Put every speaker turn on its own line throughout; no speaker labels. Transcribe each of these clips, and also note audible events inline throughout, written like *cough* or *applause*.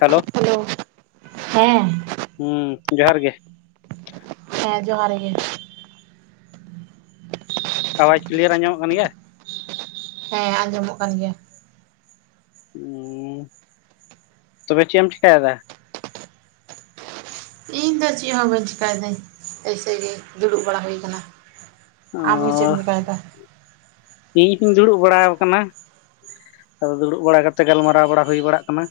Hello
ᱦᱮᱸ
᱾ᱦᱩᱸ ᱡᱚᱦᱟᱨ ᱜᱮ
ᱦᱮᱸ ᱡᱚᱦᱟᱨ ᱜᱮ
ᱟᱣᱟᱡᱽ ᱠᱞᱤᱭᱟᱨ ᱟᱸᱚᱢᱚᱜ ᱠᱟᱱ ᱜᱮᱭᱟ
ᱦᱮᱸ ᱟᱸᱡᱚᱢᱚᱜ ᱠᱟᱱ ᱜᱮᱭᱟ᱾
*unintelligible* ᱛᱚᱵᱮ ᱪᱮᱫ ᱮᱢ ᱪᱤᱠᱟᱭᱮᱫᱟ
ᱤᱧ ᱫᱚ ᱪᱮᱫ ᱦᱚᱸ ᱵᱟᱹᱧ ᱪᱮᱠᱟᱭ ᱫᱟᱹᱧ, ᱮᱭᱥᱮ ᱜᱮ ᱫᱩᱲᱩᱵ ᱵᱟᱲᱟ ᱦᱩᱭ ᱟᱠᱟᱱᱟ᱾
ᱚ
ᱟᱢ ᱜᱮ ᱪᱮᱫ ᱪᱤᱠᱟ ᱮᱫᱟ?
ᱤᱧ ᱦᱚᱧ ᱫᱩᱲᱩᱵ ᱵᱟᱲᱟ ᱟᱠᱟᱱᱟ᱾ ᱟᱫᱚ ᱫᱩᱲᱩᱵ ᱵᱟᱲᱟ ᱠᱟᱛᱮ ᱜᱟᱞᱢᱟᱨᱟᱣ ᱵᱟᱲᱟ ᱦᱩᱭ ᱵᱟᱲᱟᱜ ᱠᱟᱱᱟ᱾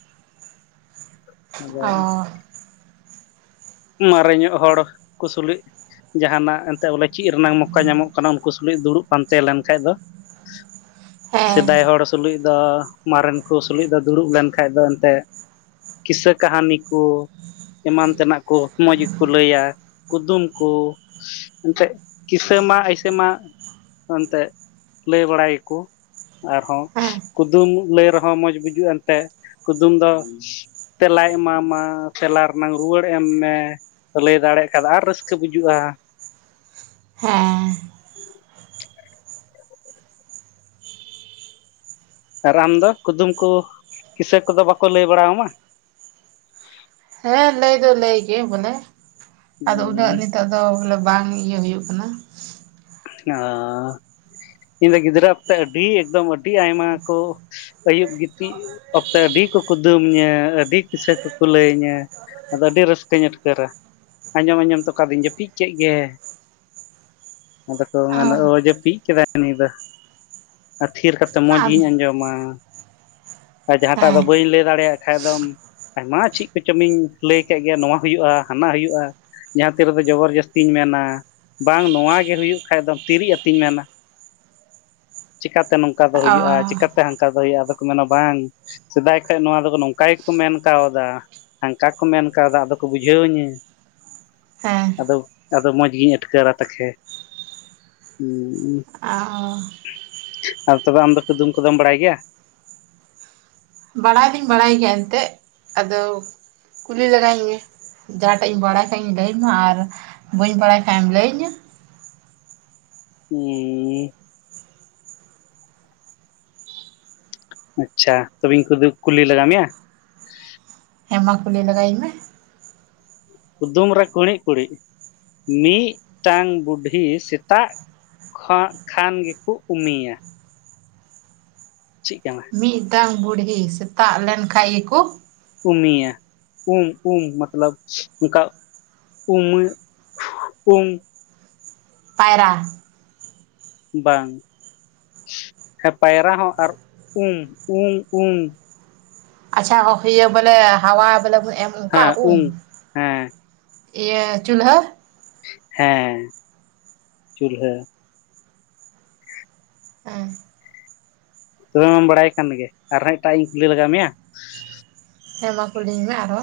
ᱟᱫᱚ
ᱚ
ᱢᱟᱨᱮ ᱧᱚᱜ ᱦᱚᱲ ᱠᱩ ᱥᱩᱞᱩᱡ ᱡᱟᱦᱟᱱᱟᱜ ᱮᱱᱛᱮᱫ ᱵᱚᱞᱮ ᱪᱮᱫ ᱨᱮᱱᱟᱜ ᱢᱚᱣᱠᱟ ᱧᱟᱢᱚᱜ ᱠᱟᱱᱟ ᱩᱱᱠᱩ ᱛᱩᱞᱩᱡ ᱫᱩᱲᱩᱵ ᱯᱟᱱᱛᱮ ᱞᱮᱱ ᱠᱷᱟᱡ ᱫᱚ
ᱦᱮᱸ
ᱥᱮᱫᱟᱭ ᱦᱚᱲ ᱥᱩᱞᱩᱡ ᱫᱚ, ᱢᱟᱨᱮᱱ ᱠᱚ ᱥᱩᱞᱩᱡ ᱫᱚ ᱫᱩᱲᱩᱵ ᱞᱮᱱ ᱠᱷᱟᱡ ᱫᱚ ᱮᱱᱛᱮᱫ ᱠᱤᱥᱟᱹ ᱠᱟᱹᱦᱱᱤ ᱠᱚ ᱮᱢᱟᱱ ᱛᱮᱱᱟᱜ ᱠᱚ ᱢᱚᱡᱽ ᱜᱮᱠᱚ ᱞᱟᱹᱭᱟ ᱠᱩᱫᱩᱢ ᱠᱚ ᱮᱱᱛᱮᱫ ᱠᱤᱥᱟᱹ ᱢᱟ ᱟᱭᱥᱮ ᱢᱟ ᱮᱱᱛᱮᱫ ᱞᱟᱹᱭ ᱵᱟᱲᱟᱭᱟᱠᱚ ᱟᱨᱦᱚᱸ
ᱦᱮᱸ
ᱠᱩᱫᱩᱢ ᱞᱟᱹᱭ ᱨᱮᱦᱚᱸ, ᱢᱚᱡᱽ ᱵᱩᱡᱩᱜᱼᱟ ᱮᱱᱛᱮ ᱠᱩᱫᱩᱢ ᱫᱚ ᱛᱮᱞᱟᱭ ᱮᱢᱟᱢᱟ, ᱛᱮᱞᱟ ᱨᱮᱱᱟᱝ ᱨᱩᱣᱟᱹᱲ ᱮᱢ ᱢᱮ ᱞᱟᱹᱭ ᱫᱟᱲᱮᱭᱟᱜ ᱠᱷᱟᱱ ᱟᱨ ᱨᱟᱹᱥᱠᱟᱹ ᱵᱩᱡᱩᱜᱼᱟ᱾
ᱦᱮᱸ
ᱟᱨ ᱟᱢ ᱫᱚ ᱠᱩᱫᱩᱢ ᱠᱚ ᱠᱤᱥᱟᱹ ᱠᱚᱫᱚ ᱵᱟᱠᱚ ᱞᱟᱹᱭ ᱵᱟᱲᱟ ᱟᱢᱟ
ᱦᱮᱸ ᱞᱟᱹᱭ ᱫᱚ ᱞᱟᱹᱭ ᱜᱮ ᱵᱚᱞᱮ, ᱟᱫᱚ ᱩᱱᱟᱹᱜ ᱱᱤᱛᱚᱜ ᱫᱚ ᱵᱚᱞᱮ ᱵᱟᱝ ᱤᱭᱟᱹ ᱦᱩᱭᱩᱜ ᱠᱟᱱᱟ
ᱚᱻ ᱤᱧ ᱫᱚ ᱜᱤᱫᱽᱨᱟᱹ ᱚᱠᱛᱮ ᱟᱹᱰᱤ ᱮᱠᱫᱚᱢ ᱟᱹᱰᱤ ᱟᱭᱢᱟ ᱠᱚ ᱟᱹᱭᱩᱵ ᱜᱤᱛᱤᱡ ᱚᱠᱛᱮ ᱟᱹᱰᱤ ᱠᱚ ᱠᱩᱫᱩᱢ ᱤᱧᱟᱹ ᱟᱹᱰᱤ ᱠᱤᱥᱟᱹ ᱠᱚᱠᱚ ᱞᱟᱹᱭ ᱤᱧᱟ ᱟᱫᱚ ᱟᱹᱰᱤ ᱨᱟᱹᱥᱠᱟᱹᱧ ᱟᱴᱠᱟᱹᱨᱟ ᱟᱸᱡᱚᱢ ᱟᱸᱡᱚᱢ ᱛᱮ ᱠᱟᱫᱤᱧ ᱡᱟᱹᱯᱤᱫ ᱠᱮᱫ ᱜᱮ᱾ ᱟᱫᱚ ᱠᱚ
ᱚ
ᱢᱮᱱᱟ ᱳ ᱡᱟᱯᱤᱫ ᱠᱮᱫᱟᱭ ᱩᱱᱤ ᱫᱚ ᱟᱨ ᱛᱷᱤᱨ ᱠᱟᱛᱮᱫ ᱢᱚᱸᱡᱽ
ᱟᱨ
ᱜᱤᱧ ᱟᱸᱡᱚᱢᱟ ᱟᱨ ᱡᱟᱦᱟᱸᱴᱟᱜ ᱫᱚ
ᱦᱮᱸ
ᱵᱟᱹᱧ ᱞᱟᱹᱭ ᱫᱟᱲᱮᱭᱟᱜ ᱠᱷᱟᱡ ᱫᱚ ᱟᱭᱢᱟ ᱪᱮᱫ ᱠᱚᱪᱚᱢᱤᱧ ᱞᱟᱹᱭ ᱠᱟᱜ ᱜᱮᱭᱟ ᱱᱚᱣᱟ ᱦᱩᱭᱩᱜᱼᱟ ᱦᱟᱱᱟ ᱦᱩᱭᱩᱜᱼᱟ ᱡᱟᱦᱟᱸ ᱛᱤ ᱨᱮᱫᱚ ᱡᱚᱵᱚᱨ ᱡᱟᱹᱥᱛᱤᱧ ᱢᱮᱱᱟ ᱵᱟᱝ ᱱᱚᱣᱟ ᱜᱮ ᱦᱩᱭᱩᱜ ᱠᱷᱟᱱ ᱛᱤᱨᱤᱡ ᱟᱹᱛᱤᱧ ᱢᱮᱱᱟ ᱪᱤᱠᱟᱹᱛᱮ ᱱᱚᱝᱠᱟ ᱫᱚ
ᱚ
ᱦᱩᱭᱩᱜᱼᱟ, ᱪᱤᱠᱟᱹᱛᱮ ᱦᱟᱱᱠᱟ ᱦᱩᱭᱩᱜᱼᱟ, ᱟᱫᱚ ᱠᱚ ᱢᱮᱱᱟ ᱵᱟᱝ ᱥᱮᱫᱟᱭ ᱠᱷᱚᱱ ᱱᱚᱣᱟ ᱫᱚ ᱱᱚᱝᱠᱟ ᱜᱮᱠᱚ ᱢᱮᱱ ᱠᱟᱣᱫᱟ ᱦᱟᱱᱠᱟ ᱠᱚ ᱢᱮᱱ ᱠᱟᱶᱫᱟ ᱟᱫᱚ ᱠᱚ ᱵᱩᱡᱷᱟᱹᱣ ᱤᱧᱟᱹ
ᱦᱮᱸ
ᱟᱫᱚ ᱟᱫᱚ ᱢᱚᱡᱽ ᱜᱤᱧ ᱟᱴᱠᱟᱹᱨᱟ ᱛᱚᱠᱷᱮ *unintelligible*
ᱚ
ᱛᱚᱵᱮ ᱟᱢ ᱫᱚ ᱠᱩᱫᱩᱢ ᱠᱚᱫᱚᱢ ᱵᱟᱲᱟᱭ ᱜᱮᱭᱟ?
ᱵᱟᱲᱟᱭ ᱫᱩᱧ ᱵᱟᱲᱟᱭ ᱜᱮᱭᱟ ᱮᱱᱛᱮᱫ ᱟᱫᱚ ᱠᱩᱞᱤ ᱞᱟᱜᱟᱭᱤᱧ ᱢᱮ ᱡᱟᱦᱟᱸᱴᱟᱜ ᱤᱧ ᱵᱟᱲᱟᱭ ᱠᱷᱟᱡᱤᱧ ᱞᱟᱹᱭᱟᱢᱟ ᱟᱨ ᱵᱟᱹᱧ ᱵᱟᱲᱟᱭ ᱠᱷᱟᱡᱮᱢ ᱞᱟᱹᱭᱟᱹ ᱤᱧᱟ
ᱦᱮᱸ ᱟᱪᱪᱷᱟ ᱛᱚᱵᱤᱧ ᱠᱩᱫᱚᱜ ᱠᱩᱞᱤ ᱞᱟᱜᱟ ᱢᱮᱭᱟ᱾
ᱦᱮᱸ ᱢᱟ ᱠᱩᱞᱤ ᱞᱟᱜᱟᱭᱤᱧ ᱢᱮ᱾
ᱠᱩᱫᱩᱢ ᱨᱮ ᱠᱩᱲᱤᱫ ᱠᱩᱲᱤᱫ ᱢᱤᱫᱴᱟᱝ ᱵᱩᱰᱷᱤ ᱥᱮᱛᱟᱜ ᱠᱷᱟᱱ ᱜᱮᱠᱚ ᱩᱢᱤᱭᱟ ᱪᱮᱫ ᱠᱟᱱᱟ
ᱢᱤᱫᱴᱟᱝ ᱵᱩᱰᱦᱤ ᱥᱮᱛᱟᱜ ᱞᱮᱱ ᱠᱷᱟᱱ ᱜᱮᱠᱚ
ᱩᱢᱤᱭᱟ ᱩᱢ ᱩᱢ ᱢᱚᱛᱞᱚᱵᱽ ᱚᱱᱠᱟ ᱩᱢᱮ *unintelligible* ᱩᱢ
ᱯᱟᱭᱨᱟ
ᱵᱟᱝ ᱾ᱯᱟᱭᱨᱟ ᱦᱚᱸ ᱟᱨ ᱩᱢ ᱩᱢ ᱩᱢ
ᱟᱪᱪᱷᱟ ᱤᱭᱟᱹ ᱵᱚᱞᱮ ᱦᱟᱣᱟ ᱵᱚᱞᱮ ᱵᱚᱱ ᱮᱢ ᱚᱱᱠᱟ
ᱦᱮᱸ
ᱟᱵᱩ
ᱩᱢ ᱦᱮᱸ
ᱤᱭᱟᱹ ᱪᱩᱞᱦᱟᱹ᱾
ᱦᱮᱸ ᱪᱩᱞᱦᱟᱹ᱾
ᱦᱩᱸ᱾
ᱛᱚᱵᱮ ᱢᱟᱢ ᱵᱟᱰᱟᱭ ᱠᱟᱱ ᱜᱮ ᱟᱨᱦᱚᱸ ᱮᱴᱟᱜ ᱤᱧ ᱠᱩᱞᱤ ᱞᱟᱜᱟ ᱢᱮᱭᱟ᱾
ᱦᱮᱸ ᱢᱟ ᱠᱩᱞᱤᱧ ᱢᱮ ᱟᱨᱦᱚ᱾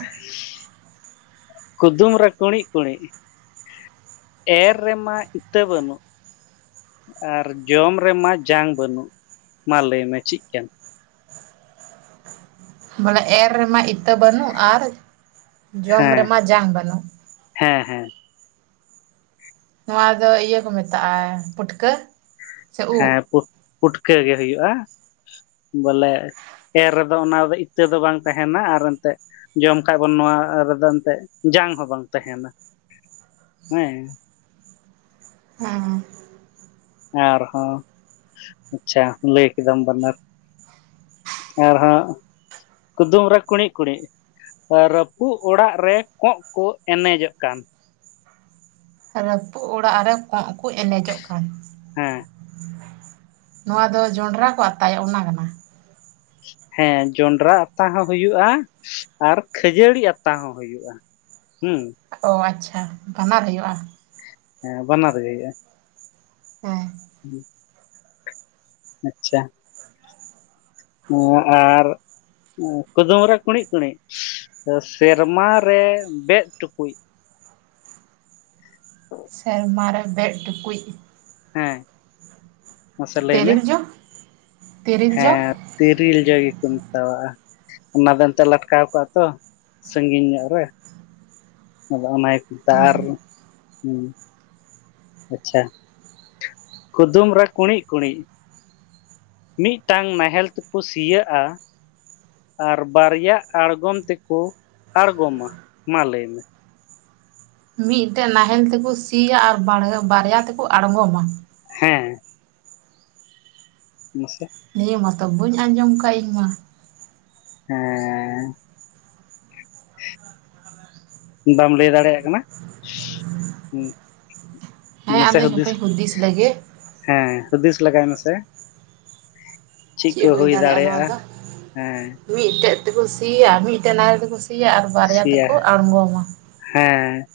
*inaudible* ᱠᱩᱫᱩᱢ ᱨᱮ ᱠᱩᱬᱤᱜ ᱠᱩᱬᱤᱜ᱾ ᱮᱨ ᱨᱮᱢᱟ ᱤᱛᱟᱹ ᱵᱟᱹᱱᱩᱜ᱾ ᱟᱨ ᱡᱚᱢ ᱨᱮᱢᱟ ᱡᱟᱝ ᱵᱟᱹᱱᱩᱜ ᱢᱟ ᱞᱟᱹᱭ ᱢᱮ ᱪᱤᱜ ᱠᱟᱱᱟ᱾
ᱵᱚᱞᱮ ᱮᱨ ᱨᱮᱢᱟ ᱤᱛᱟᱹ ᱵᱟᱹᱱᱩᱜ *inaudible* ᱟᱨ ᱡᱚᱢ
ᱦᱮᱸ
ᱨᱮᱢᱟ ᱡᱟᱝ ᱵᱟᱹᱱᱩᱜ᱾
ᱦᱮᱸ ᱦᱮᱸ᱾
ᱱᱚᱣᱟ ᱫᱚ ᱤᱭᱟᱹ ᱠᱚ ᱢᱮᱛᱟᱜᱼᱟ ᱯᱩᱴᱠᱟᱹ᱾ ᱥᱮ ᱩᱫ
ᱦᱮᱸ ᱯᱩᱜ ᱯᱩᱴᱠᱟᱹ ᱜᱮ ᱦᱩᱭᱩᱜᱼᱟ ᱵᱚᱞᱮ᱾ ᱮᱨ ᱨᱮᱫᱚ ᱚᱱᱟ ᱫᱚ ᱤᱛᱟᱹ ᱫᱚ ᱵᱟᱝ ᱛᱟᱦᱮᱱᱟ ᱟᱨ ᱮᱱᱛᱮᱜ᱾ ᱡᱚᱢ ᱠᱷᱟᱜ ᱵᱚᱱ ᱱᱚᱣᱟ ᱨᱮᱫᱚ ᱮᱱᱛᱮᱜ ᱡᱟᱝ ᱦᱚᱸ ᱵᱟᱝ ᱛᱮᱦᱮᱱᱟ ᱦᱮᱸ᱾
ᱦᱮᱸ᱾
ᱟᱨᱦᱚᱸ ᱟᱪᱪᱷᱟ ᱞᱟᱹᱭ ᱠᱮᱫᱟᱢ ᱵᱟᱱᱱᱟᱨ᱾ ᱟᱨᱦᱚᱸ ᱠᱩᱫᱩᱢ ᱨᱮ ᱠᱩᱬᱤᱜ ᱠᱩᱬᱤᱜ᱾ ᱨᱟᱹᱯᱩᱜ ᱚᱲᱟᱜ ᱨᱮ ᱠᱚᱜ ᱠᱚ ᱮᱱᱮᱡᱚᱜ ᱠᱟᱱ᱾
ᱨᱟᱹᱯᱩᱜ ᱚᱲᱟᱜ ᱨᱮ ᱠᱚᱸᱜ ᱠᱚ ᱮᱱᱮᱡᱚᱜ ᱠᱟᱱ᱾ *inaudible*
ᱦᱮᱸ
ᱱᱚᱣᱟ ᱫᱚ ᱡᱚᱸᱱᱰᱨᱟ ᱠᱚ ᱟᱛᱟᱭᱟ ᱚᱱᱟ ᱠᱟᱱᱟ᱾
ᱦᱮᱸ ᱡᱚᱸᱱᱰᱨᱟ ᱟᱛᱟ ᱦᱚᱸ ᱦᱩᱭᱩᱜᱼᱟ ᱟᱨ ᱠᱷᱟᱹᱡᱟᱹᱲᱤ ᱟᱛᱟ ᱦᱚᱸ ᱦᱩᱭᱩᱜᱼᱟ᱾ ᱦᱩᱸ᱾
ᱚ ᱟᱪᱪᱷᱟ ᱠᱟᱱᱟᱨ ᱦᱩᱭᱩᱜᱼᱟ᱾
ᱦᱮᱸ ᱵᱟᱱᱟᱨ ᱜᱮ ᱦᱩᱭᱩᱜᱼᱟ᱾
ᱦᱮᱸ᱾
*inaudible* ᱟᱪᱪᱷᱟ᱾ *unintelligible* ᱳᱳ ᱟᱨ- ᱠᱩᱫᱩᱢ ᱨᱮ ᱠᱩᱬᱤᱜ ᱠᱩᱬᱤᱜ ᱥᱮᱨᱢᱟ ᱨᱮ ᱵᱮᱜ ᱴᱩᱠᱩᱡ᱾
ᱥᱮᱨᱢᱟ ᱨᱮ ᱵᱮᱜ ᱴᱩᱠᱩᱡ᱾
ᱦᱮᱸ᱾ *inaudible* ᱢᱮ
ᱛᱮᱨᱤᱞ ᱡᱚ᱾ ᱛᱮᱨᱮᱞ ᱡᱚ
ᱦᱮᱸ ᱛᱤᱨᱤᱞ ᱡᱚ ᱜᱮᱠᱚ ᱢᱮᱛᱟᱣᱟᱜᱼᱟ᱾ ᱚᱱᱟ ᱫᱚ ᱮᱱᱛᱮᱜ ᱞᱟᱴᱠᱟᱣ ᱠᱚᱜᱼᱟ ᱛᱚ ᱥᱟᱺᱜᱤᱧ ᱧᱚᱜ ᱨᱮ᱾ ᱟᱫᱚ ᱚᱱᱟ ᱠᱚ ᱢᱮᱛᱟᱜ ᱟ
ᱦᱮᱸ
ᱟᱨ- ᱟᱪᱪᱷᱟ *inaudible* ᱠᱩᱫᱩᱢ ᱨᱮ ᱠᱩᱬᱤᱜ ᱠᱩᱬᱤᱜ᱾ ᱢᱤᱫᱴᱟᱝ ᱱᱟᱦᱮᱞ ᱛᱮᱠᱚ ᱥᱤᱭᱟᱹᱜᱼᱟ᱾ ᱟᱨ ᱵᱟᱨᱭᱟ ᱟᱬᱜᱚᱢ ᱛᱮᱠᱚ ᱟᱬᱜᱚᱢᱟ ᱢᱟ ᱞᱟᱹᱭ ᱢᱮ᱾
ᱢᱤᱫᱴᱮᱜ ᱱᱟᱦᱮᱞ ᱛᱮᱠᱚ ᱥᱤᱭᱟ ᱟᱨ ᱵᱟᱲᱦᱟ ᱵᱟᱨᱭᱟ ᱛᱮᱠᱚ ᱟᱲᱜᱚᱢᱢᱟ᱾
ᱦᱮᱸ ᱢᱚᱥᱮ
ᱱᱤᱭᱟᱹ ᱢᱟᱛᱚ ᱵᱟᱹᱧ ᱟᱸᱡᱚᱢ ᱠᱟᱜ ᱤᱧ ᱢᱟ᱾
ᱦᱮᱸ᱾ ᱵᱟᱢ ᱞᱟᱹᱭ ᱫᱟᱲᱮᱭᱟᱜ ᱠᱟᱱᱟ᱾
ᱦᱮᱸ
ᱱᱟᱥᱮ
ᱟᱫᱚᱧ
ᱦᱩᱫᱤᱥ
ᱦᱟᱯᱮᱧ ᱞᱮᱜᱮ
ᱦᱮᱸ ᱦᱩᱫᱤᱥ ᱞᱟᱜᱟᱭ ᱢᱮᱥᱮ᱾ *inaudible* ᱪᱤᱜ ᱠᱩ
ᱪᱮᱫ
ᱦᱩᱭ ᱫᱟᱲᱮᱭᱟᱜᱼᱟ ᱦᱮᱸ᱾
ᱢᱤᱫ ᱴᱮᱡ ᱛᱮᱠᱩ ᱥᱤᱭᱟ ᱢᱤᱫᱴᱮᱜ ᱱᱟᱦᱮᱞ ᱛᱮᱠᱚ ᱥᱤᱭᱟ ᱟᱨ ᱵᱟᱨᱭᱟ
ᱥᱮᱭᱟ
ᱛᱮᱠᱚ ᱟᱬᱜᱚᱢᱟ᱾
ᱦᱮᱸ᱾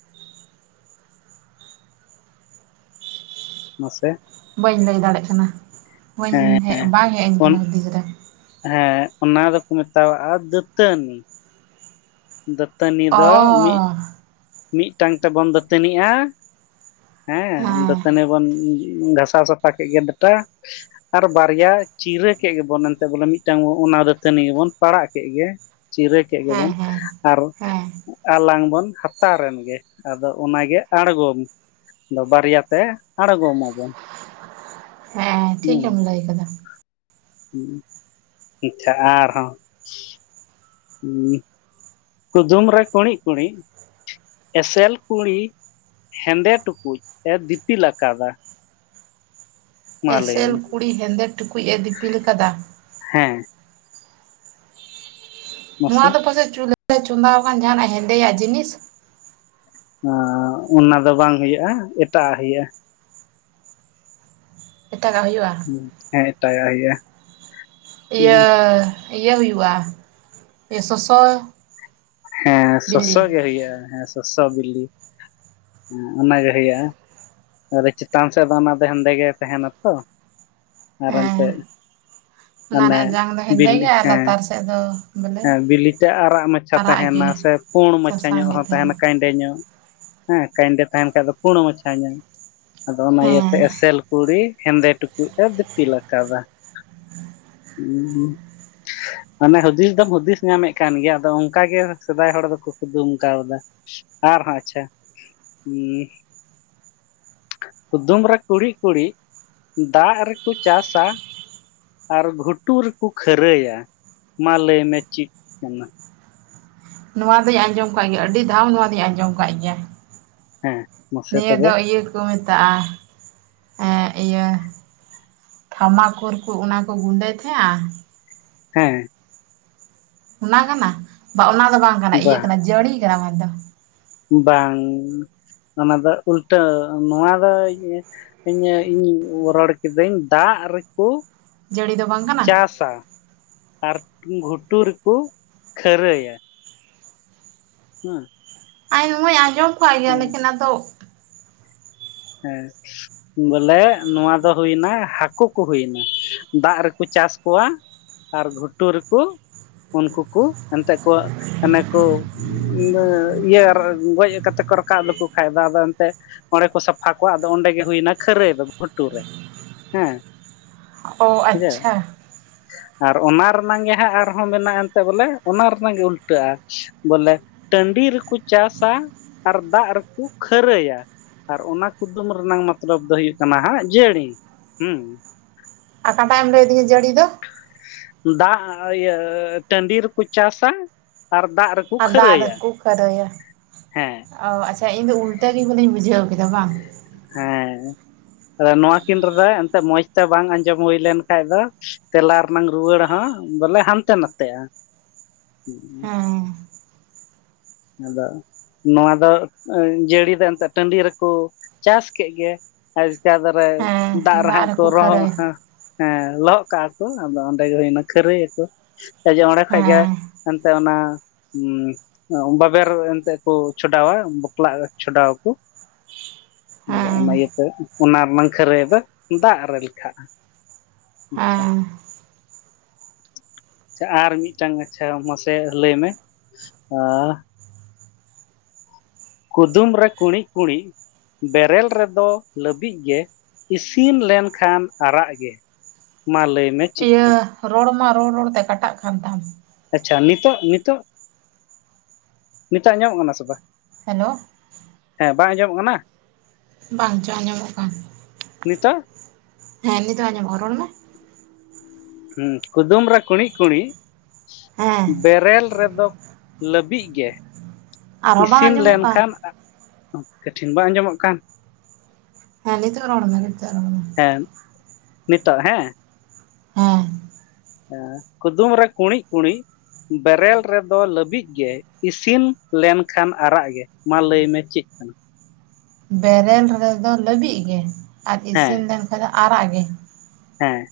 ᱢᱟᱥᱮ᱾
ᱵᱟᱹᱧ ᱞᱟᱹᱭ ᱫᱟᱲᱮᱜ ᱠᱟᱱᱟ ᱵᱟᱹᱧ ᱦᱮᱡ ᱵᱟᱝ ᱦᱮᱡ ᱟᱹᱧ ᱠᱟᱱᱟ ᱦᱩᱫᱤᱥ ᱨᱮ᱾
ᱦᱮᱸ ᱚᱱᱟ ᱫᱚᱠᱚ ᱢᱮᱛᱟᱣᱟᱜᱼᱟ ᱫᱟᱹᱛᱟᱹᱱᱤ ᱫᱟᱹᱛᱟᱹᱱᱤ ᱫᱚ
ᱚ
ᱢᱤᱜ ᱢᱤᱫᱴᱟᱝ ᱛᱮᱵᱚᱱ ᱫᱟᱹᱛᱟᱹᱱᱤᱜᱼᱟ ᱦᱮᱸ ᱫᱟᱹᱛᱟᱹᱱᱤ ᱵᱚᱱ ᱜᱷᱟᱥᱟᱣ ᱥᱟᱯᱷᱟ ᱠᱮᱫ ᱜᱮᱭᱟ ᱰᱟᱴᱟ ᱟᱨ ᱵᱟᱨᱭᱟ ᱪᱤᱨᱟᱹ ᱠᱮᱫ ᱜᱮᱵᱚᱱ ᱮᱱᱛᱮᱫ ᱵᱚᱞᱮ ᱢᱤᱫᱴᱟᱝ ᱚᱱᱟ ᱫᱟᱹᱛᱟᱹᱱᱤ ᱜᱮᱵᱚᱱ ᱯᱟᱲᱟᱜ ᱠᱮᱜ ᱜᱮ ᱪᱤᱨᱟᱹ ᱠᱮᱫ
ᱦᱮᱸ
ᱜᱮᱵᱚᱱ
ᱦᱮᱸ
ᱟᱨ
ᱦᱮᱸ
ᱟᱞᱟᱝ ᱵᱚᱱ ᱦᱟ ᱛᱟᱨ ᱨᱮᱱ ᱜᱮ ᱟᱫᱚ ᱚᱱᱟᱜᱮ ᱟᱬᱜᱚᱢ ᱟᱫᱚ ᱵᱟᱨᱭᱟᱛᱮ ᱟᱬᱜᱚᱢ ᱢᱟᱵᱚᱱ
ᱦᱮᱸ ᱴᱷᱤᱠᱮᱢ ᱞᱟᱹᱭ ᱟᱠᱟᱫᱟ
ᱦᱩᱸ *unintelligible* ᱟᱨᱦᱚᱸ ᱦᱩᱸ ᱠᱩᱫᱩᱢ ᱨᱮ ᱠᱩᱬᱤᱫ ᱠᱩᱬᱤᱫ ᱮᱥᱮᱞ ᱠᱩᱬᱤ ᱦᱮᱸᱫᱮ ᱴᱩᱠᱩᱡ ᱮ ᱫᱤᱯᱤᱞ ᱟᱠᱟᱫᱟ ᱢᱟ ᱞᱟᱹᱭ
ᱮᱥᱮᱞ
ᱢᱮ
ᱠᱩᱲᱤ ᱦᱮᱸᱫᱮ ᱴᱩᱠᱩᱡ ᱮ ᱫᱤᱯᱤᱞ ᱟᱠᱟᱫᱟ
ᱦᱮᱸ
ᱱᱚᱣᱟ
ᱢᱟᱥᱮ
ᱫᱚ ᱯᱟᱥᱮᱡ ᱪᱩᱞᱦᱟᱹ *unintelligible* ᱪᱚᱸᱫᱟ ᱟᱠᱟᱱ ᱡᱟᱦᱟᱱᱟᱜ ᱦᱮᱸᱫᱮᱭᱟᱜ ᱡᱤᱱᱤᱥ
ᱟ ᱚᱱᱟ ᱫᱚ ᱵᱟᱝ ᱦᱩᱭᱩᱜᱼᱟ ᱮᱴᱟᱜ ᱦᱮᱭᱟᱜᱼᱟ
ᱮᱴᱟᱜᱟᱜ ᱦᱩᱭᱩᱜᱼᱟ
ᱦᱩ ᱦᱮᱸ *unintelligible*
ᱤᱭᱟᱹ ᱤᱭᱟᱹ ᱦᱩᱭᱩᱜᱼᱟ ᱤᱭᱟᱹ ᱥᱚᱥᱚ
ᱦᱮᱸ ᱥᱚᱥᱚ
ᱵᱤᱞᱤ
ᱜᱮ ᱦᱩᱭᱩᱜᱼᱟ ᱦᱮᱸ ᱥᱚᱥᱚ ᱵᱤᱞᱤ ᱦᱮ ᱚᱱᱟᱜᱮ ᱦᱩᱭᱩᱜᱼᱟ ᱟᱫᱚ ᱪᱮᱛᱟᱱ ᱥᱮᱫ ᱫᱚ ᱚᱱᱟ ᱫᱚ ᱦᱮᱸᱫᱮ ᱜᱮ ᱛᱟᱦᱮᱱᱟ ᱛᱚ ᱟᱨ
ᱦᱮᱸ
ᱮᱱᱛᱮᱫ
ᱚᱱᱟ
ᱢᱟᱱᱮ
ᱨᱮᱭᱟᱜ ᱡᱟᱝ ᱫᱚ ᱦᱮᱸᱫᱮ ᱜᱮ
ᱵᱤᱞᱤ
ᱟᱨ
ᱦᱮᱸ
ᱞᱟᱛᱟᱨ ᱥᱮᱫ ᱫᱚ ᱵᱚᱞᱮ
ᱦᱮᱸ ᱵᱤᱞᱤᱛᱮ ᱟᱨᱟᱜ ᱢᱟᱪᱷᱟ
ᱟᱨᱟᱜ
ᱛᱟᱦᱮᱱᱟ
ᱜᱮ
ᱥᱮ ᱯᱩᱸᱲ ᱢᱟᱪᱷᱟ
ᱥᱟᱥᱟᱝ
ᱧᱚᱜ
ᱜᱮ
ᱦᱚᱸ ᱛᱟᱦᱮᱱᱟ *inaudible* *unintelligible* ᱦᱮᱸ ᱠᱟᱭᱮᱱᱰᱮ ᱛᱟᱦᱮᱱ ᱠᱷᱟᱡ ᱫᱚ ᱯᱩᱲ ᱢᱟᱪᱷᱟ ᱧᱚᱜ ᱟᱫᱚ ᱚᱱᱟ ᱤᱭᱟᱹᱛᱮ
ᱦᱮᱸ
ᱮᱥᱮᱞ ᱠᱩᱲᱤ ᱦᱮᱸᱫᱮ ᱴᱩᱠᱩᱡ ᱮ ᱫᱤᱯᱤᱞ ᱟᱠᱟᱫᱟ
*inaudible*
*inaudible* ᱢᱟᱱᱮ ᱦᱩᱫᱤᱥ ᱫᱚᱢ ᱦᱩᱫᱤᱥ ᱧᱟᱢᱮᱜ ᱠᱟᱱ ᱜᱮᱭᱟ ᱟᱫᱚ ᱚᱱᱠᱟ ᱜᱮ ᱥᱮᱫᱟᱭ ᱦᱚᱲ ᱫᱚᱠᱚ ᱠᱩᱫᱩᱢ ᱠᱟᱣᱫᱟ ᱟᱨᱦᱚᱸ ᱟᱪᱪᱷᱟ ᱩᱸᱻ ᱠᱩᱫᱩᱢ ᱨᱮ ᱠᱩᱲᱤᱫ ᱠᱩᱲᱤᱫ ᱫᱟᱜ ᱨᱮᱠᱚ ᱪᱟᱥᱟ ᱟᱨ ᱜᱷᱩᱴᱩ ᱨᱮᱠᱚ ᱠᱷᱟᱹᱨᱟᱹᱭᱟ ᱢᱟ ᱞᱟᱹᱭ ᱢᱮ ᱪᱤᱜ ᱠᱟ‌‌ᱱᱟ?
ᱱᱚᱣᱟ ᱫᱚᱧ ᱟᱸᱡᱚᱢ ᱠᱟᱜ ᱜᱮᱭᱟ ᱟᱹᱰᱤ ᱫᱷᱟᱣ ᱱᱚᱣᱟ ᱫᱚᱧ ᱟᱸᱡᱚᱢ ᱠᱟᱜ ᱜᱮᱭᱟ
ᱦᱮᱸ ᱢᱟᱥᱮ
ᱱᱤᱭᱟᱹ
ᱛᱚᱵᱮ
ᱫᱚ ᱤᱭᱟᱹ ᱠᱚ ᱢᱮᱛᱟᱜᱼᱟ ᱮ ᱤᱭᱟᱹ ᱛᱷᱟᱢᱟᱠᱩᱨ ᱠᱚ ᱚᱱᱟ ᱠᱚ ᱜᱩᱸᱰᱟᱹᱭ ᱛᱟᱦᱮᱸᱜᱼᱟ
ᱦᱮᱸ
ᱚᱱᱟ ᱠᱟᱱᱟ ᱵᱟᱝ ᱚᱱᱟ ᱫᱚ ᱵᱟᱝ ᱠᱟᱱᱟ
ᱵᱟ
ᱤᱭᱟᱹ ᱠᱟᱱᱟ ᱡᱟᱹᱲᱤ ᱠᱟᱱᱟ ᱦᱚᱭᱛᱚ
ᱵᱟᱝ ᱚᱱᱟ ᱫᱚ ᱩᱞᱴᱟᱹ ᱱᱚᱣᱟ ᱫᱚ ᱤᱧ ᱨᱚᱲ ᱠᱤᱫᱟᱹᱧ ᱫᱟᱜ ᱨᱮᱠᱚ
ᱡᱟᱹᱲᱤ ᱫᱚ ᱵᱟᱝ ᱠᱟᱱᱟ
ᱪᱟᱥᱟ ᱟᱨ ᱜᱷᱩᱴᱩ ᱨᱮᱠᱩ ᱠᱷᱟᱹᱨᱟᱹᱭᱟ *unintelligible*
ᱟᱡ ᱦᱚᱭ ᱟᱸᱡᱚᱢ ᱠᱟᱜ ᱜᱮᱭᱟ ᱞᱮᱠᱤᱱ ᱟᱫᱚ
ᱦᱮᱸ ᱵᱚᱞᱮ ᱱᱚᱣᱟ ᱫᱚ ᱦᱩᱭᱱᱟ ᱦᱟᱹᱠᱩ ᱠᱚ ᱦᱩᱭᱱᱟ ᱫᱟᱜ ᱨᱮᱠᱚ ᱪᱟᱥ ᱠᱚᱣᱟ ᱟᱨ ᱜᱷᱩᱴᱩ ᱨᱮᱠᱚ ᱩᱱᱠᱩ ᱠᱚ ᱮᱱᱛᱮᱫ ᱠᱚ ᱚᱱᱮ ᱠᱚ ᱤᱭᱟᱹ ᱜᱚᱡ ᱠᱟᱛᱮ ᱠᱚ ᱨᱟᱠᱟᱵ ᱞᱮᱠᱚ ᱠᱷᱟᱡ ᱫᱚ ᱟᱫᱚ ᱮᱱᱛᱮ ᱚᱬᱮ ᱠᱚ ᱥᱟᱯᱷᱟ ᱟᱠᱚᱣᱟᱜ ᱫᱚ ᱚᱸᱰᱮ ᱜᱮ ᱦᱩᱭᱱᱟ ᱠᱷᱟᱹᱨᱟᱹᱭ ᱫᱚ ᱵᱷᱩᱴᱩ ᱨᱮ ᱦᱮᱸ
ᱚ
ᱵᱩᱡᱷᱟᱹᱣ
ᱟᱪᱪᱷᱟ
ᱟᱨ ᱚᱱᱟ ᱨᱮᱱᱟᱝ ᱜᱮ ᱦᱟᱸᱜ ᱟᱨᱦᱚᱸ ᱢᱮᱱᱟᱜ-ᱟ ᱮᱱᱛᱮ ᱵᱚᱞᱮ ᱚᱱᱟ ᱨᱮᱱᱟᱝ ᱜᱮ ᱩᱞᱴᱟᱹᱜᱼᱟ ᱵᱚᱞᱮ ᱴᱟᱺᱰᱤ ᱨᱮᱠᱚ ᱪᱟᱥᱟ ᱟᱨ ᱫᱟᱜ ᱨᱮᱠᱚ ᱠᱷᱟᱹᱨᱟᱹᱭᱟ ᱩᱫᱩᱢ ᱨᱮᱱᱟᱝ ᱢᱚᱛᱞᱚᱵ ᱫᱚ ᱦᱩᱭᱩᱜ ᱠᱟᱱᱟ ᱦᱟᱸᱜ ᱡᱟᱹᱲᱤ ᱦᱮᱸ
ᱚᱠᱟᱴᱟᱜ ᱮᱢ ᱞᱟᱹᱭᱟᱹᱫᱤᱧᱟ ᱡᱟᱹᱲᱤ ᱫᱚ
ᱫᱟᱜ ᱤᱭᱟᱹ ᱴᱟᱺᱰᱤ ᱨᱮᱠᱚ ᱪᱟᱥᱟ ᱟᱨ ᱫᱟᱜ ᱨᱮᱠᱚ
ᱟᱨ ᱫᱟᱜ
ᱠᱷᱟᱹᱨᱟᱹᱭᱟ
ᱨᱮᱠᱚ ᱠᱷᱟᱹᱨᱟᱹᱭᱟ
ᱦᱮᱸ
ᱚ ᱟᱪᱷᱟ ᱤᱧ ᱫᱚ ᱩᱞᱴᱟᱹ ᱜᱮ ᱵᱚᱞᱮᱧ ᱵᱩᱡᱷᱟᱹᱣ ᱠᱮᱫᱟ ᱵᱟᱝ
ᱦᱮᱸ ᱟᱫᱚ ᱱᱚᱶᱟ ᱠᱤᱱ ᱨᱮᱫᱚ ᱮᱱᱛᱮᱜ ᱢᱚᱡᱽ ᱛᱮ ᱵᱟᱝ ᱟᱸᱡᱚᱢ ᱦᱩᱭ ᱞᱮᱱ ᱠᱷᱟᱭᱜᱽ ᱫᱚ ᱮᱱᱟᱝ ᱨᱩᱣᱟᱹᱲ ᱦᱚᱸ ᱵᱚᱞᱮ ᱦᱟᱱᱛᱮ ᱱᱷᱟᱛᱮᱜ-ᱟ
ᱦᱮᱸ
ᱟᱫᱚ ᱱᱚᱣᱟ ᱫᱚ ᱡᱟᱹᱲᱤ ᱫᱚ ᱮᱱᱛᱮᱫ ᱴᱟᱺᱰᱤ ᱨᱮᱠᱚ ᱪᱟᱥ ᱠᱮᱜ ᱜᱮ ᱠᱟᱫ ᱨᱮ
ᱦᱮᱸ
ᱫᱟᱜ ᱨᱮᱦᱮᱸᱜ ᱠᱚ
ᱨᱮᱠᱚ
ᱨᱚᱦᱚᱜ
ᱠᱷᱟᱹᱨᱟᱹᱭᱟ
ᱦᱟᱸ ᱦᱮᱸ ᱞᱚᱦᱚᱜ ᱠᱟᱟᱜᱠᱚ ᱟᱫᱚ ᱚᱸᱰᱮ ᱜᱮ ᱦᱩᱭᱱᱟ ᱠᱷᱟᱹᱨᱟᱹᱭᱟᱠᱚ ᱮ ᱡᱮ ᱚᱸᱰᱮ ᱠᱷᱚᱭᱜᱽ ᱜᱮ
ᱦᱮᱸ
ᱮᱱᱛᱮᱜ ᱚᱱᱟ ᱵᱟᱵᱮᱨ ᱮᱱᱛᱜ ᱠᱚ ᱪᱷᱚᱰᱟᱣᱟ ᱵᱚᱠᱞᱟᱜ ᱪᱷᱚᱰᱟᱣᱟ ᱠᱚ ᱟᱫᱚ
ᱦᱮᱸ
ᱚᱱᱟ ᱤᱭᱟᱹᱛᱮ ᱚᱱᱟ ᱨᱮᱱᱟᱝ ᱠᱷᱟᱹᱨᱟᱹᱭ ᱫᱚ ᱫᱟᱜ ᱨᱮ ᱞᱮᱠᱷᱟᱜ-ᱟ
ᱦᱮᱸ
ᱟᱨ ᱢᱤᱫᱴᱟᱝ ᱟᱪᱷᱟ ᱢᱟᱥᱮ ᱞᱟᱹᱭ ᱢᱮ ᱟᱻ ᱨᱮ ᱠᱩᱲᱤᱸᱜ ᱠᱩᱲᱤᱸᱜ ᱵᱮᱨᱮᱞ ᱨᱮᱫᱚ ᱞᱟᱹᱵᱤᱫ ᱜᱮ ᱤᱥᱤᱱ ᱞᱮᱱᱠᱷᱟᱱ ᱟᱨᱟᱜ ᱜᱮ ᱞᱟᱹᱭ ᱢᱮ ᱪᱮᱫ
ᱟ.
ᱠᱟᱱᱟ
ᱦ ᱨᱚᱲ ᱢᱟ ᱨᱚᱲ ᱨᱚᱲ ᱛᱮ ᱠᱟᱴᱟᱜ ᱠᱟᱱ ᱛᱟᱢ
ᱱᱤᱛᱚᱜ ᱱᱤᱛᱚᱜ ᱟᱸᱡᱚᱢᱚᱜ ᱠᱟᱱᱟ ᱥᱮ ᱵᱟᱝ?
ᱦᱮᱞᱳ
ᱦᱮᱸ ᱵᱟᱝ ᱟᱸᱡᱚᱢᱚᱜ ᱠᱟᱱᱟ
ᱵᱟᱝᱪᱚ ᱟᱸᱡᱚᱢᱚᱜ ᱠᱟᱱ
ᱱᱤᱛᱚᱜ
ᱦᱮᱸ ᱱᱤᱛ ᱫᱚ ᱟᱸᱡᱚᱢᱚᱜ ᱨᱚᱲ ᱢᱮ
ᱠᱩᱫᱩᱢ ᱨᱮ ᱠᱩᱬᱤᱸᱜ ᱠᱩᱬᱤᱸᱜ
ᱦᱮᱸ
ᱵᱮᱨᱮᱞ ᱨᱮᱫᱚ ᱞᱟᱹᱵᱤᱜ ᱜᱮ
ᱟᱨᱦᱚᱸ ᱵᱟᱝ
ᱤᱥᱤᱱ
ᱟᱸᱡᱚᱢᱚᱜ ᱠᱟᱱ
ᱞᱮᱱᱠᱷᱟᱱ ᱠᱟᱴᱷᱤᱱ ᱵᱟᱝ ᱟᱸᱡᱚᱢᱚᱜ ᱠᱟᱱ
ᱨᱚᱲᱢᱮ ᱱᱤᱛᱚᱜ ᱨᱚᱲᱢᱮ
ᱦᱮᱸ ᱱᱤᱛᱚᱜ ᱦᱮᱸ
*inaudible*
ᱠᱩᱫᱩᱢ ᱨᱮ ᱠᱩᱬᱤᱸᱜ ᱠᱩᱬᱤᱸᱜ ᱵᱮᱨᱮᱞ ᱨᱮᱫᱚ ᱞᱟᱹᱵᱤᱜ ᱜᱮ ᱥᱤᱱ ᱞᱮᱱᱠᱷᱟᱱ ᱟᱨᱟᱜ ᱜᱮ ᱢᱟ ᱞᱟᱹᱭ ᱢᱮ ᱪᱮᱫ ᱠᱟᱱᱟ?
ᱵᱮᱨᱮᱞ ᱨᱮᱫᱚ ᱞᱟᱹᱵᱤᱜ ᱜᱮ ᱟᱨ
ᱦᱮᱸ
ᱤᱥᱤᱱ ᱞᱮᱱᱠᱷᱟᱱ ᱫᱚ ᱟᱨᱟᱜ ᱜᱮ?
ᱦᱮᱸ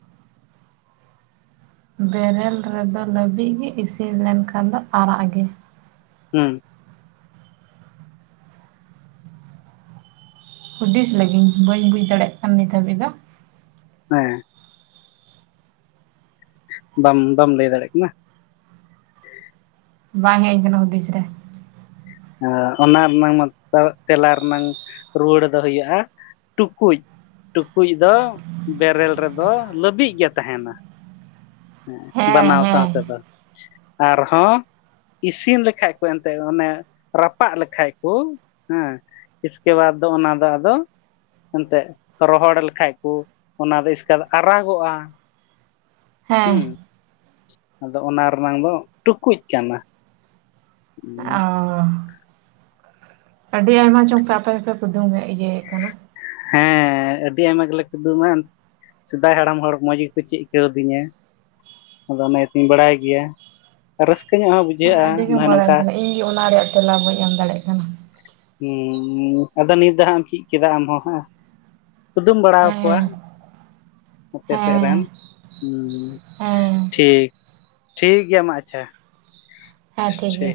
ᱵᱮᱨᱮᱞ ᱨᱮᱫᱚ ᱞᱟᱹᱵᱤᱫ ᱜᱮ ᱤᱥᱤᱱ ᱞᱮᱱᱠᱷᱟᱱ ᱫᱚ ᱟᱨᱟᱜ ᱜᱮ
ᱦᱩᱸ
ᱦᱩᱫᱤᱥ ᱞᱟᱹᱜᱤᱧ ᱵᱟᱹᱧ ᱵᱩᱡ ᱫᱟᱲᱮᱭᱟᱜ ᱠᱟᱱ ᱱᱤᱛ ᱦᱟᱹᱵᱤᱡ ᱫᱚ
ᱦᱮᱸ ᱵᱟᱢ ᱵᱟᱢ ᱞᱟᱹᱭ ᱫᱟᱲᱮᱭᱟᱜ ᱠᱟᱱᱟ
ᱵᱟᱝ ᱦᱮᱜ ᱟᱹᱧᱠᱟᱱᱟ ᱦᱩᱫᱤᱥ ᱨᱮ
ᱚᱱᱟ ᱨᱮᱱᱟᱝ ᱢᱟ ᱛᱮᱞᱟ ᱨᱮᱱᱟᱝ ᱨᱩᱣᱟᱹᱲ ᱫᱚ ᱦᱩᱭᱩᱜ-ᱟ ᱴᱩᱠᱩᱭᱡ ᱴᱩᱠᱩᱭᱜ ᱫᱚ ᱵᱮᱨᱮᱞ ᱨᱮᱫᱚ ᱞᱟᱹᱵᱤᱜ ᱜᱮ ᱛᱟᱦᱮᱱᱟ
ᱦᱮᱸ
ᱵᱟᱱᱟᱣ
ᱦᱮᱸ
ᱥᱟᱶᱛᱮ ᱫᱚ ᱦᱚᱸ ᱤᱥᱤᱱ ᱞᱮᱠᱷᱟᱡ ᱠᱚ ᱮᱱᱛᱮᱫ ᱚᱱᱮ ᱨᱟᱯᱟᱜ ᱞᱮᱠᱷᱟᱭᱜ ᱠᱚ ᱦᱮᱸ ᱤᱥᱠᱮ ᱵᱟᱫᱽ ᱫᱚ ᱚᱱᱟ ᱫᱚ ᱟᱫᱚ ᱨᱚᱦᱚᱲ ᱞᱮᱠᱷᱟᱭᱜ ᱠᱚ ᱚᱱᱟ ᱫᱚ ᱮᱥᱠᱟᱹ ᱫᱚ ᱟᱨᱟᱜᱚᱜ-ᱟ
ᱦᱮᱸ
ᱦᱩᱸ ᱟᱫᱚ ᱚᱱᱟ ᱨᱮᱱᱟᱝ ᱫᱚ ᱴᱩᱠᱩᱡ ᱠᱟᱱᱟ
ᱚ ᱟᱹᱰᱤ ᱟᱭᱢᱟ ᱪᱚᱝ ᱯᱮ ᱟᱯᱮ ᱫᱚᱯᱮ ᱠᱩᱫᱩᱢ ᱮᱫ ᱤᱭᱟᱹᱭᱮᱫ ᱠᱟᱱᱟ᱾
ᱦᱮᱸ ᱟᱹᱰᱤ ᱟᱭᱢᱟ ᱜᱮᱞᱮ ᱠᱩᱫᱩᱢᱟ ᱥᱮᱫᱟᱭ ᱦᱟᱲᱟᱢ ᱦᱚᱲ ᱢᱚᱡᱽ ᱜᱮᱠᱚ ᱪᱤᱫ ᱠᱟᱹᱣᱫᱤᱧᱟ᱾ ᱟᱫᱚ ᱚᱱᱟ ᱤᱭᱟᱹ ᱛᱤᱧ ᱵᱟᱲᱟᱭ ᱜᱮᱭᱟ ᱟᱨ ᱨᱟᱹᱥᱠᱟᱹ ᱧᱚᱜ ᱦᱚᱸ ᱵᱩᱡᱷᱟ
ᱟᱹᱰᱤ ᱜᱮᱢ ᱵᱟᱲᱟᱭ ᱠᱟᱱᱟ ᱤᱧᱜᱮ ᱚᱱᱟ ᱨᱮᱭᱟᱜ ᱛᱮᱞᱟ ᱵᱟᱹᱧ ᱮᱢ ᱫᱟᱲᱮᱜ ᱠᱟᱱᱟ᱾
*unintelligible* ᱟᱫᱚ ᱱᱤᱛ ᱫᱚ ᱦᱟᱸᱜ ᱮᱢ ᱪᱤᱫ ᱠᱮᱫᱟ ᱟᱢ ᱦᱚᱸ ᱦᱮᱸ ᱠᱩᱫᱩᱢ ᱵᱟᱲᱟ ᱟᱠᱚᱣᱟ
ᱦᱮᱸ
ᱟᱯᱮ ᱥᱮᱫ
ᱦᱮᱸ
ᱨᱮᱱ ᱦᱩᱸ
ᱦᱮᱸ
ᱴᱷᱤᱠ ᱴᱷᱤᱠ ᱜᱮᱭᱟ ᱢᱟ ᱟᱪᱪᱷᱟ
ᱦᱮᱸ ᱴᱷᱤᱠ ᱜᱮᱭᱟ᱾